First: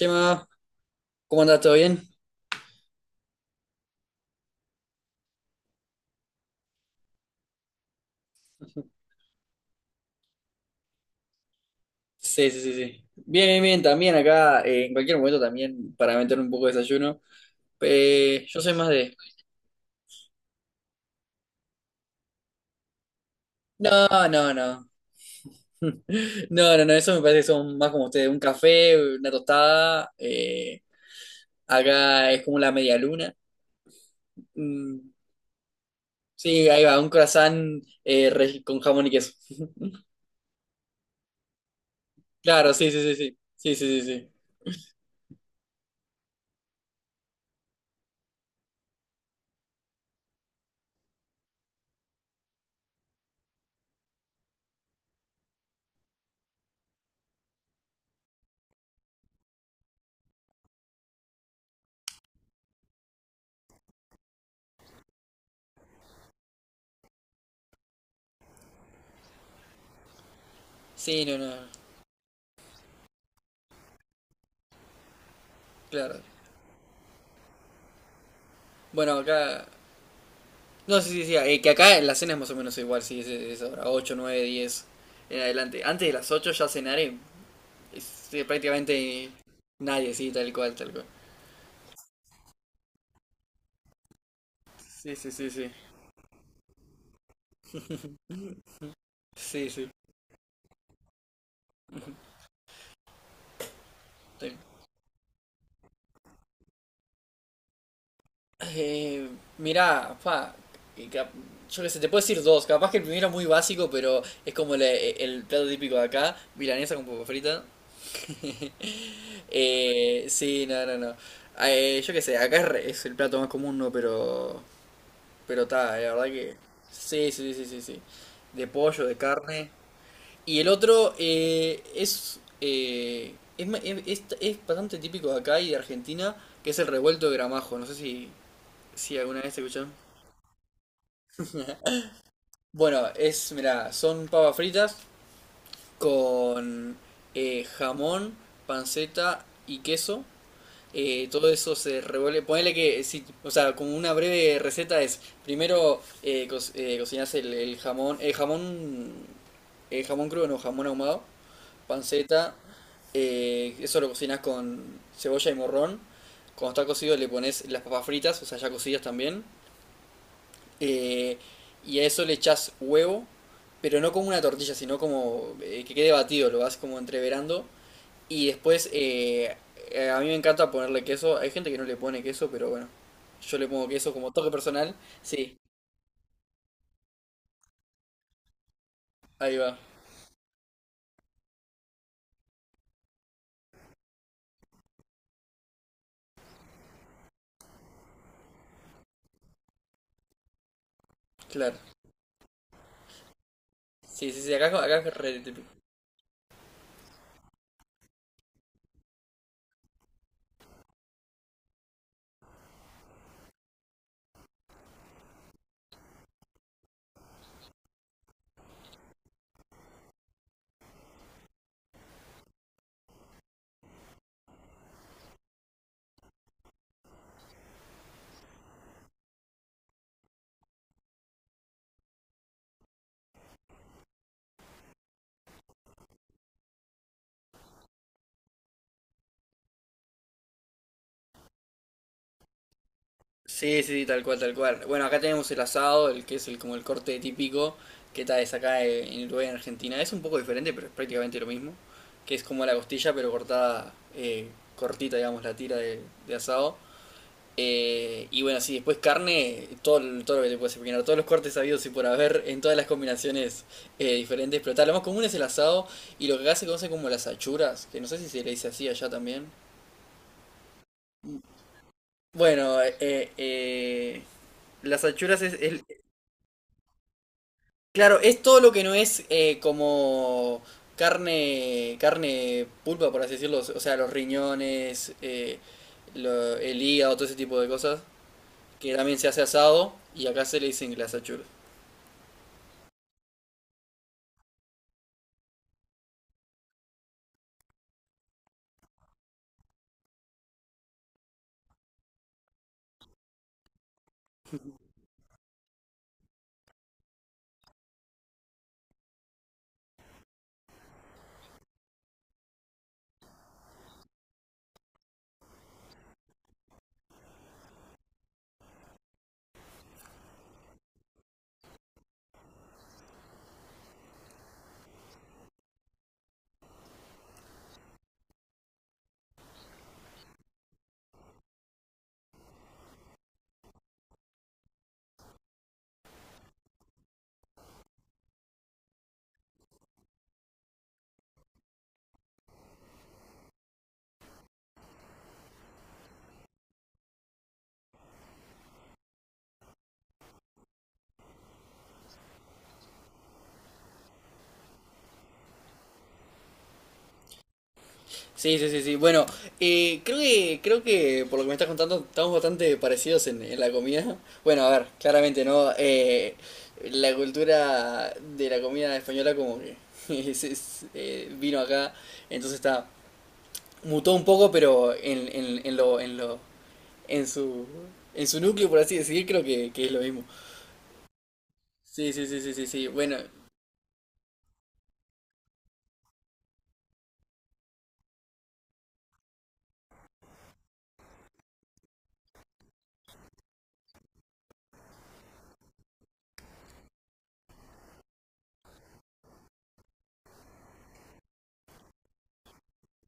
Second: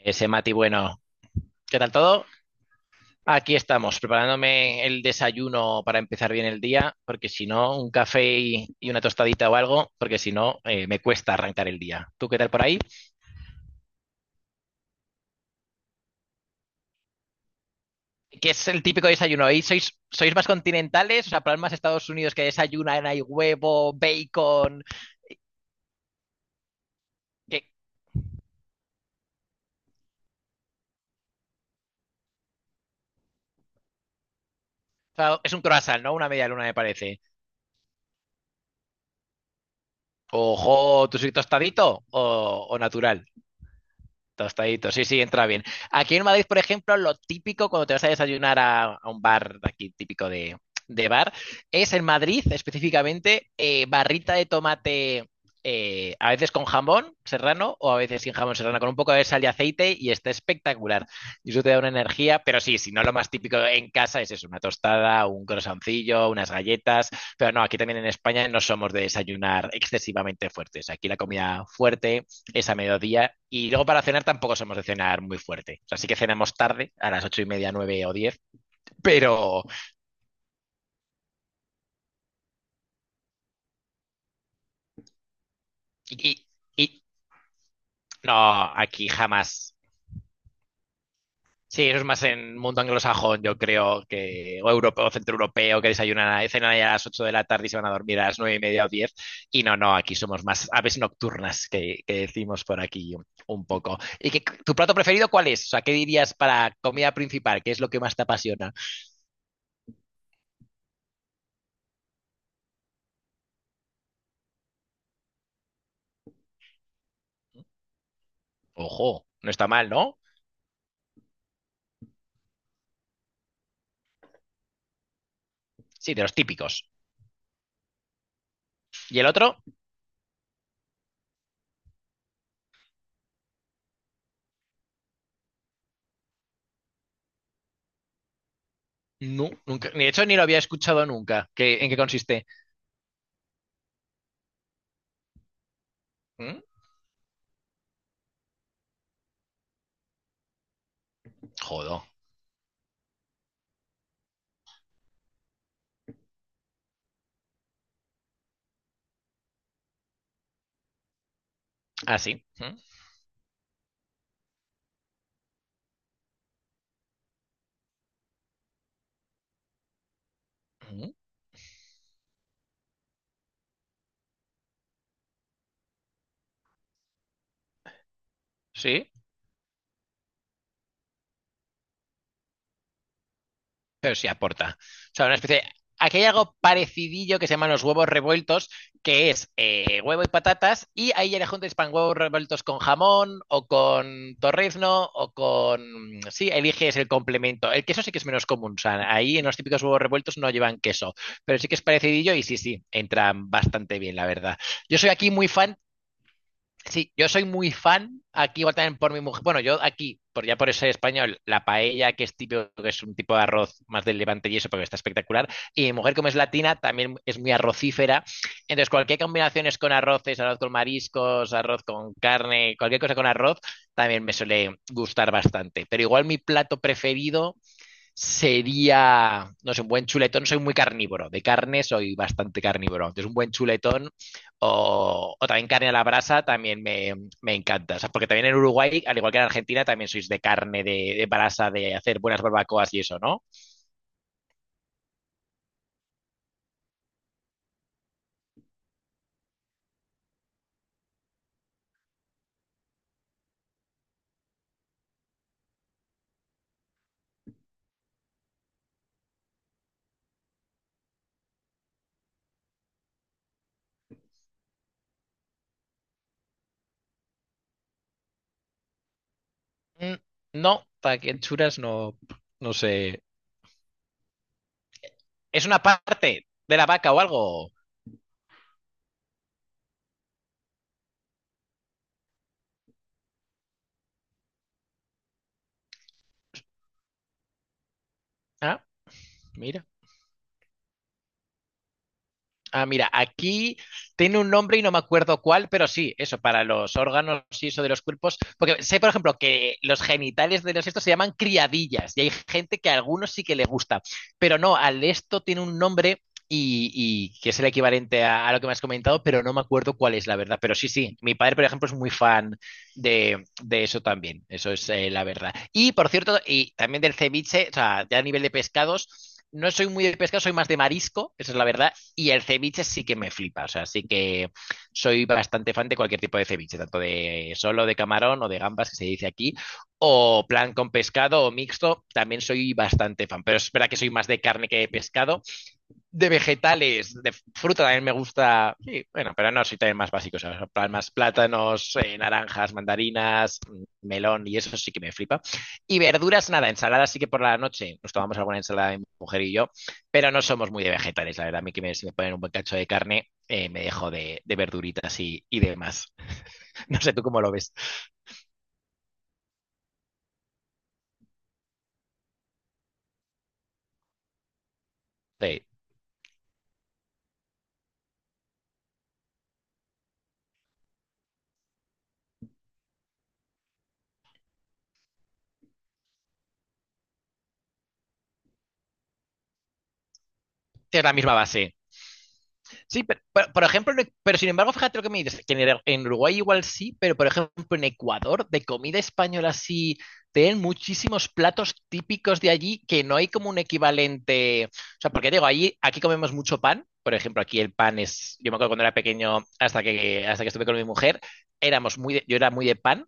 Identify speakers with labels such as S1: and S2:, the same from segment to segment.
S1: Ese Mati, bueno,
S2: ¿cómo andas? ¿Todo
S1: ¿qué tal
S2: bien?
S1: todo? Aquí estamos, preparándome el desayuno para empezar bien el día, porque si no, un café y una tostadita o algo, porque si no, me cuesta arrancar el día. ¿Tú qué
S2: Sí,
S1: tal
S2: sí,
S1: por
S2: sí,
S1: ahí?
S2: sí. Bien, bien, bien. También acá, en cualquier momento también para meter un poco de desayuno.
S1: ¿Qué
S2: Yo
S1: es
S2: soy
S1: el
S2: más
S1: típico
S2: de...
S1: desayuno ahí? ¿Sois más continentales? O sea, para más Estados Unidos que desayunan, hay huevo,
S2: No, no,
S1: bacon.
S2: no. No, no, no. Eso me parece que
S1: que-
S2: son más como ustedes. Un café, una tostada. Acá es como la media luna. Mm,
S1: o sea, es un croissant, ¿no? Una media luna,
S2: sí,
S1: me
S2: ahí va. Un
S1: parece.
S2: croissant con jamón y queso.
S1: Ojo, ¿tú sois tostadito o,
S2: Claro,
S1: o
S2: sí, sí, sí,
S1: natural?
S2: sí. Sí, sí, sí, sí.
S1: Tostadito, sí, sí, entra bien. Aquí en Madrid, por ejemplo, lo típico cuando te vas a desayunar a un bar de aquí típico de bar es en Madrid específicamente barrita de tomate, a veces con jamón serrano o a veces sin jamón serrano, con un poco de sal y aceite y está espectacular. Y eso te da una energía, pero sí, si no lo más típico en casa es eso, una tostada, un croissantillo, unas galletas, pero no, aquí también en España no somos de desayunar excesivamente fuertes. Aquí la
S2: Sí, no, no.
S1: comida fuerte es a mediodía. Y luego para cenar tampoco somos de cenar muy fuerte. O sea, sí que
S2: Claro.
S1: cenamos tarde, a las 8:30, 9 o 10.
S2: Bueno,
S1: Pero.
S2: acá... No, sí, sí, sí. Que acá en la cena es más o menos igual, sí, es ahora 8, 9, 10 en adelante. Antes de las
S1: Y,
S2: 8 ya cenar
S1: y no, aquí
S2: prácticamente
S1: jamás.
S2: nadie, sí, tal cual, tal cual.
S1: Sí, eso es más en mundo anglosajón, yo creo que, o europeo,
S2: Sí, sí, sí, sí.
S1: centroeuropeo, que desayunan, cenan ahí a las 8 de la tarde y se van a dormir a las 9:30 o 10. Y
S2: Sí,
S1: no,
S2: sí.
S1: no, aquí somos más aves nocturnas que decimos por aquí un poco. ¿Y qué
S2: tal-
S1: tu plato preferido cuál es? O sea, ¿qué dirías para comida principal? ¿Qué es lo que más te apasiona?
S2: Eh, mirá, pa, que cap- yo qué sé, te puedo decir dos. Capaz que el primero es muy básico, pero es como el plato típico de acá, milanesa con papa frita.
S1: Ojo, no está mal, ¿no?
S2: Sí, no, no, no. Yo qué sé, acá es el plato más común, ¿no? Pero está,
S1: Sí,
S2: la
S1: de
S2: verdad
S1: los
S2: que.
S1: típicos.
S2: Sí, sí, sí, sí, sí. De pollo, de
S1: Y el otro,
S2: carne. Y el otro es, ma- es bastante típico de acá y de Argentina, que es el revuelto de gramajo. No sé si, si alguna
S1: no,
S2: vez
S1: nunca.
S2: escucharon.
S1: De hecho, ni lo había escuchado nunca. ¿En qué consiste?
S2: Bueno, es, mira, son papas fritas
S1: ¿Mm?
S2: con jamón, panceta y queso. Todo eso se
S1: Jodo.
S2: revuelve. Ponele que, si, o sea, como una breve receta es, primero cocinas el jamón, el jamón crudo, no, jamón ahumado,
S1: Así.
S2: panceta,
S1: Sí.
S2: eso lo cocinas con cebolla y morrón. Cuando está cocido le pones las papas fritas, o sea, ya cocidas también.
S1: ¿Mm?
S2: eh, y a eso le echas huevo, pero no como una tortilla, sino como que quede batido, lo vas como entreverando. Y después,
S1: Sí,
S2: a mí me encanta ponerle queso. Hay gente que no le pone queso, pero bueno, yo le pongo queso
S1: pero sí
S2: como toque
S1: aporta.
S2: personal.
S1: O sea, una especie
S2: Sí,
S1: de... Aquí hay algo parecidillo que se llaman los huevos revueltos, que es
S2: ahí va,
S1: huevo y patatas, y ahí ya le juntas pan huevos revueltos con jamón o con torrezno o con... Sí, eliges el complemento. El queso sí que es menos común, o sea, ahí en los típicos huevos revueltos no llevan queso, pero sí que
S2: claro.
S1: es parecidillo y sí, sí, entran bastante bien, la
S2: Sí, sí, sí,
S1: verdad.
S2: acá, acá
S1: Yo soy
S2: es
S1: aquí
S2: re
S1: muy
S2: típico.
S1: fan. Sí, yo soy muy fan aquí igual también por mi mujer. Bueno, yo aquí, por ya por eso soy español, la paella, que es típico, que es un tipo de arroz más del Levante y eso, porque está espectacular. Y mi mujer, como es latina, también es muy arrocífera. Entonces, cualquier combinación es con arroces, arroz con mariscos, arroz con carne, cualquier cosa con arroz, también me suele gustar bastante. Pero igual mi plato preferido sería, no sé, un buen chuletón, soy muy carnívoro, de carne soy bastante carnívoro, entonces un buen chuletón o también carne a la brasa también me encanta, o sea, porque también en Uruguay, al igual que en Argentina, también sois de carne, de brasa, de hacer buenas barbacoas y eso, ¿no?
S2: Sí, sí, sí, tal cual, tal cual. Bueno, acá tenemos el asado, el que es el, como el corte típico, que tal es acá en Uruguay, en Argentina. Es un poco diferente, pero es prácticamente lo mismo. Que es como la costilla, pero cortada, cortita, digamos, la tira de asado. Y bueno, sí, después carne, todo, todo lo que te puedes imaginar, todos los cortes habidos y por haber en todas las combinaciones diferentes, pero tal, lo más común es el asado y lo que acá se conoce como las achuras, que no sé si se le dice así allá también.
S1: Mm. No, para que churas no, no
S2: Bueno,
S1: sé.
S2: las achuras
S1: ¿Es una
S2: es-
S1: parte de la vaca o algo?
S2: claro, es todo lo que no es como carne, carne pulpa, por así decirlo, o sea, los riñones, el hígado, todo ese tipo de cosas,
S1: Ah,
S2: que también se hace
S1: mira.
S2: asado y acá se le dicen las achuras.
S1: Ah, mira, aquí tiene un nombre y no me acuerdo cuál, pero sí, eso, para los órganos y eso de los cuerpos. Porque sé, por ejemplo, que los genitales de los estos se llaman criadillas y hay gente que a algunos sí que le gusta, pero no, al esto tiene un nombre y, y que es el equivalente a lo que me has comentado, pero no me acuerdo cuál es la verdad. Pero sí, sí, mi padre, por ejemplo, es muy fan de eso también, eso es la verdad. Y por cierto, y también del ceviche, o sea, ya a nivel de pescados. No soy muy de pescado, soy más de marisco, esa es la verdad. Y el ceviche sí que me flipa, o sea, sí que soy bastante fan de cualquier tipo de ceviche, tanto de solo de camarón o de gambas, que se dice aquí, o plan con pescado o mixto, también soy bastante fan, pero es verdad que soy más de carne que de pescado, de vegetales, de fruta también me gusta. Sí, bueno, pero no, soy también más básico. O sea, más plátanos, naranjas, mandarinas, melón y eso sí que me flipa. Y verduras, nada, ensaladas sí que por la noche nos tomamos alguna ensalada mi mujer y yo, pero no somos muy de vegetales, la verdad. A mí si me ponen un buen cacho de carne, me dejo de verduritas y demás. No sé tú cómo lo ves.
S2: Sí, sí, sí, sí. Bueno, creo que por lo que me estás contando, estamos bastante parecidos en la comida. Bueno, a ver, claramente,
S1: Sí.
S2: ¿no? La cultura de la comida española como que vino acá, entonces está, mutó un poco, pero en su, en su núcleo, por así decir, que es lo mismo.
S1: Es la misma base.
S2: Sí, sí, sí, sí, sí, sí.
S1: Sí,
S2: Bueno,
S1: pero, por ejemplo, pero sin embargo, fíjate lo que me dices, que en Uruguay igual sí, pero por ejemplo en Ecuador, de comida española sí, tienen muchísimos platos típicos de allí que no hay como un equivalente. O sea, porque digo, allí, aquí comemos mucho pan, por ejemplo, aquí el pan es, yo me acuerdo cuando era pequeño, hasta que estuve con mi mujer, éramos muy yo era muy de pan,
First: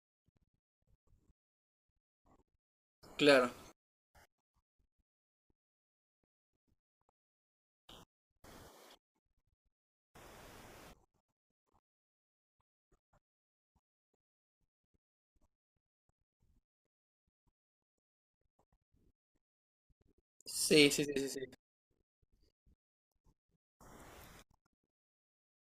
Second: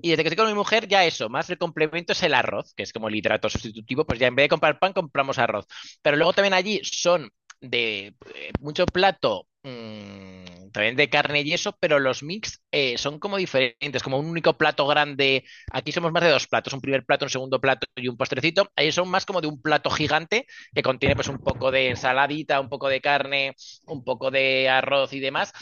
S1: y desde que estoy con mi mujer ya eso, más el complemento es el arroz, que es como el hidrato
S2: claro.
S1: sustitutivo, pues ya en vez de comprar pan compramos arroz. Pero luego también allí son de mucho plato, también de carne y eso, pero los mix son como diferentes, como un único plato grande. Aquí somos más de dos platos, un primer plato, un segundo plato y un postrecito. Ahí son más como de un plato gigante que
S2: Sí, sí, sí,
S1: contiene
S2: sí,
S1: pues un
S2: sí.
S1: poco de ensaladita, un poco de carne, un poco de arroz y demás.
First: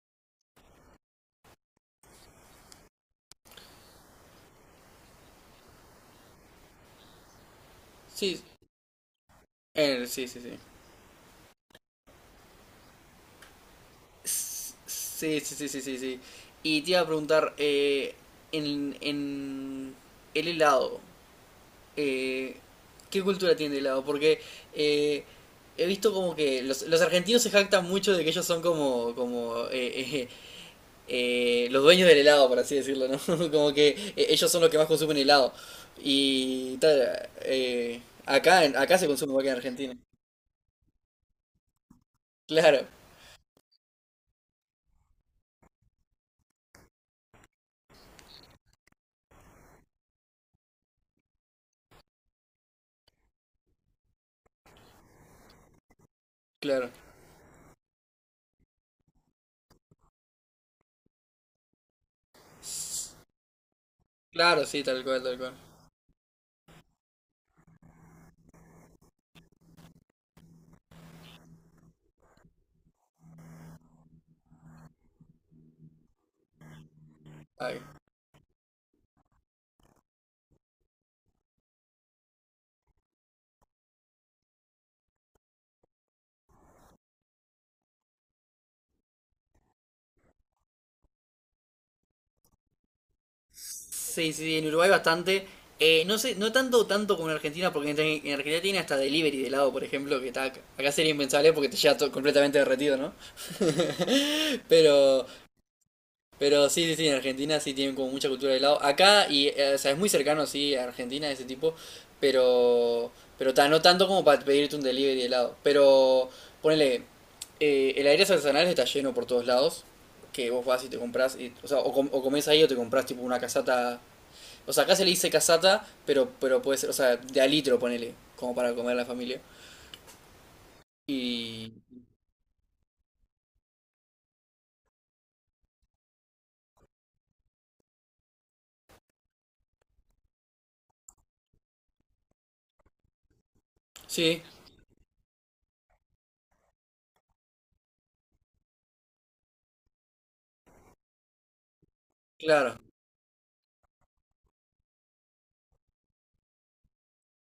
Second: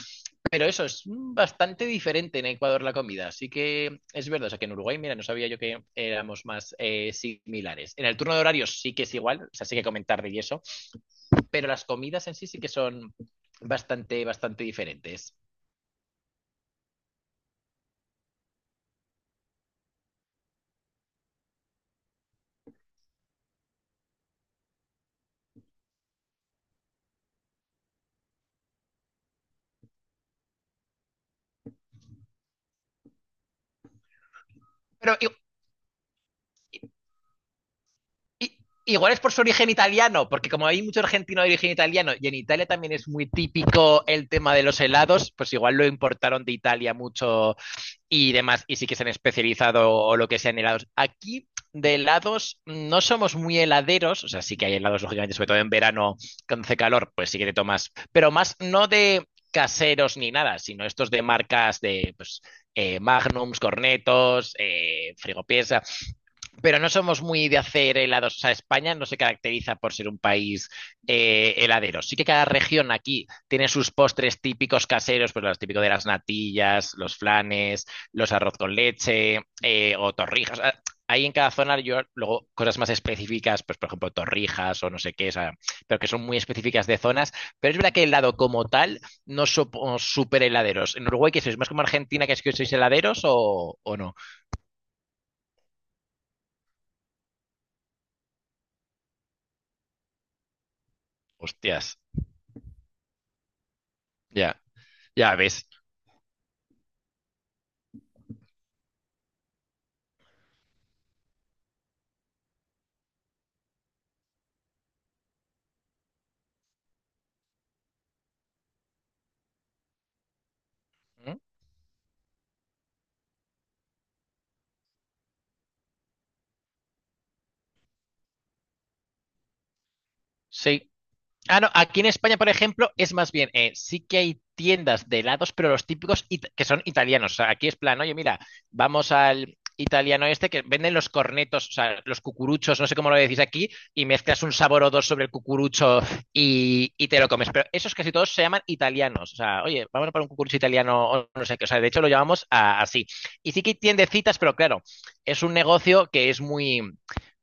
S1: Pero eso es bastante diferente en Ecuador la comida. Así que es verdad, o sea que en Uruguay, mira, no sabía yo que éramos más similares. En el turno de
S2: Sí,
S1: horarios sí que es igual, o sea, sí que comentar
S2: sí,
S1: y
S2: sí, sí.
S1: eso, pero las comidas en sí sí que son bastante, bastante diferentes.
S2: Sí, sí, sí, sí, sí, sí. Y te iba a preguntar, en el helado, eh, ¿qué cultura tiene el helado? Porque eh, he visto como que los argentinos se jactan mucho de que ellos son como, como los dueños del helado, por así decirlo, ¿no? Como que ellos son los que más
S1: Pero
S2: consumen helado. Y tal,
S1: i-
S2: acá se
S1: igual es
S2: consume
S1: por su
S2: igual que en
S1: origen
S2: Argentina.
S1: italiano, porque como hay mucho argentino de origen italiano y en Italia
S2: Claro,
S1: también es muy típico el tema de los helados, pues igual lo importaron de Italia mucho y demás, y sí que se han especializado o lo que sea en helados. Aquí de helados no somos muy heladeros, o sea, sí que hay helados, lógicamente, sobre todo en verano, cuando hace
S2: claro.
S1: calor, pues sí que te tomas, pero más no de caseros ni nada, sino estos de marcas de pues, Magnums, Cornetos,
S2: Claro, sí, tal cual, tal cual.
S1: Frigopiesa, pero no somos muy de hacer helados. O sea, España no se caracteriza por ser un país heladero. Sí que cada región aquí tiene sus postres típicos caseros, pues los típicos de las natillas, los
S2: Ay.
S1: flanes, los arroz con leche o torrijas. Ah, ahí en cada zona yo luego cosas más específicas, pues por ejemplo torrijas o no sé qué, o sea, pero que son muy específicas de zonas. Pero es verdad que el helado como tal no somos súper heladeros. ¿En Uruguay qué sois? ¿Más como Argentina que es que sois heladeros o no?
S2: Sí, sí, sí, en Uruguay bastante. No sé, no tanto tanto como en Argentina, porque en Argentina tiene hasta delivery de helado, por ejemplo, que está, acá sería impensable porque te llega
S1: Hostias,
S2: todo completamente derretido, ¿no?
S1: ya,
S2: Pero,
S1: ya ves.
S2: pero sí, sí, sí, en Argentina sí tienen como mucha cultura de helado. Acá, y, o sea, es muy cercano, sí, a Argentina, ese tipo, pero, pero ta, no tanto como para pedirte un delivery de helado. Pero, ponele, el aire artesanal está lleno por todos lados, que vos vas y te compras,
S1: Mm.
S2: y, o sea, o comes ahí o te compras tipo una casata, o sea, acá se le dice casata, pero puede ser, o sea, de a litro, ponele, como para comer a la familia.
S1: Sí. Ah, no,
S2: Y.
S1: aquí en España, por ejemplo, es más bien, sí que hay tiendas de helados, pero los típicos que son italianos. O sea, aquí es plan, oye, mira, vamos al italiano este que venden los cornetos, o sea, los cucuruchos, no sé cómo lo decís aquí, y
S2: Sí,
S1: mezclas un sabor o dos sobre el cucurucho y te lo comes. Pero esos casi todos se llaman italianos. O sea, oye, vamos para un cucurucho italiano o no sé qué. O sea, de hecho lo llamamos
S2: claro,
S1: así. Y sí que hay tiendecitas, pero claro, es un negocio que es muy...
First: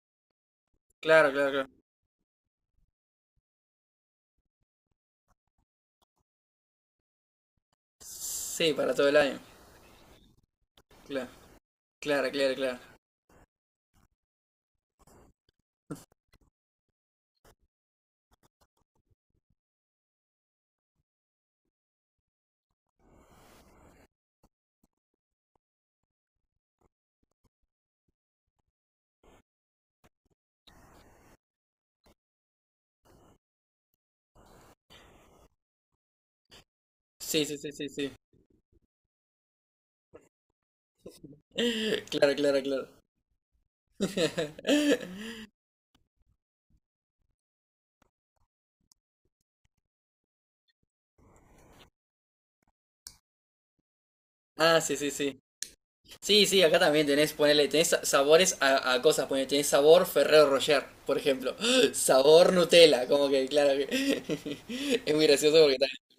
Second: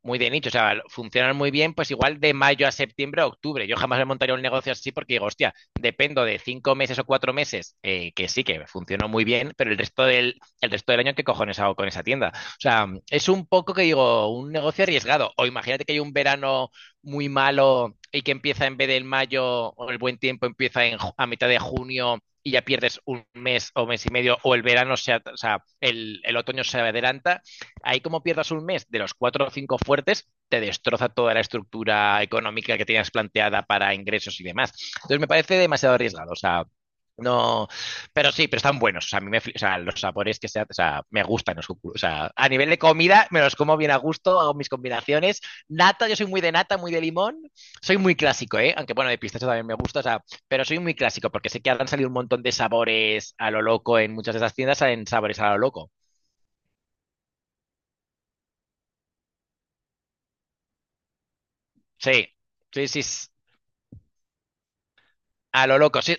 S1: muy de nicho, o sea,
S2: claro,
S1: funcionan
S2: claro,
S1: muy bien,
S2: claro.
S1: pues igual de mayo a septiembre a octubre. Yo jamás me montaría un negocio así porque digo, hostia, dependo de 5 meses o 4 meses, que sí, que
S2: Sí, para todo
S1: funcionó
S2: el
S1: muy
S2: año.
S1: bien, pero el resto del año, ¿qué
S2: Claro,
S1: cojones hago con esa
S2: claro,
S1: tienda? O
S2: claro, claro.
S1: sea, es un poco que digo, un negocio arriesgado. O imagínate que hay un verano muy malo y que empieza en vez del mayo o el buen tiempo, empieza en, a mitad de junio y ya pierdes un mes o mes y medio, o el verano, o sea, otoño se adelanta, ahí como pierdas un mes de los cuatro o cinco fuertes, te destroza toda la estructura económica que tenías planteada para ingresos y demás. Entonces me parece demasiado arriesgado, o sea,
S2: Sí, sí,
S1: no,
S2: sí, sí, sí.
S1: pero sí, pero están buenos. O sea, a mí me, o sea, los sabores o sea, me gustan los cucuruchos. O sea,
S2: Claro,
S1: a
S2: claro,
S1: nivel de
S2: claro.
S1: comida me los como bien a gusto, hago mis combinaciones. Nata, yo soy muy de nata, muy de limón. Soy muy clásico, ¿eh? Aunque bueno, de pistacho también me gusta, o sea, pero soy muy clásico porque sé que han salido un montón de sabores a lo loco en muchas de esas tiendas,
S2: Ah, sí,
S1: salen
S2: sí,
S1: sabores
S2: sí.
S1: a lo loco.
S2: Sí, sí, acá también tenés, ponele, tenés sabores a cosas, ponele, tenés sabor Ferrero Rocher, por ejemplo.
S1: Sí,
S2: Sabor
S1: sí, sí.
S2: Nutella, como que, claro que. Es muy gracioso
S1: A
S2: porque
S1: lo
S2: tal.
S1: loco. Sí,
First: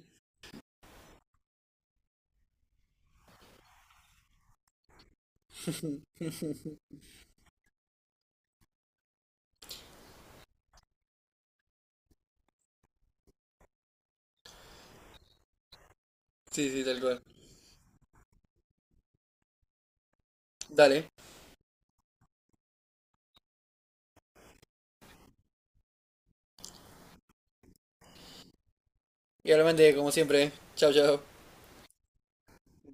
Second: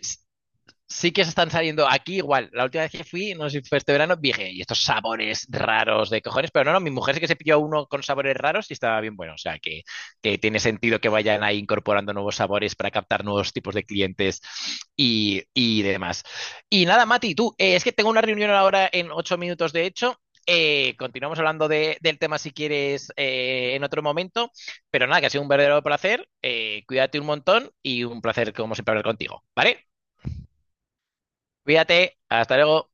S1: sí que se están saliendo aquí igual. La última vez que fui, no sé si fue este verano, dije, y estos sabores raros de cojones, pero no, no, mi mujer sí que se pilló uno con sabores raros y estaba bien bueno. O sea, que tiene sentido que vayan ahí incorporando nuevos sabores para captar nuevos tipos de clientes y demás.
S2: Sí, sí,
S1: Y
S2: tal
S1: nada,
S2: cual.
S1: Mati, tú, es que tengo una reunión ahora en 8 minutos, de hecho.
S2: Dale.
S1: Continuamos hablando del tema si quieres en otro momento, pero nada, que ha sido un verdadero placer. Cuídate un montón y un placer como siempre hablar contigo,
S2: Y
S1: ¿vale?
S2: obviamente, como siempre, chao chao.
S1: Cuídate, hasta luego.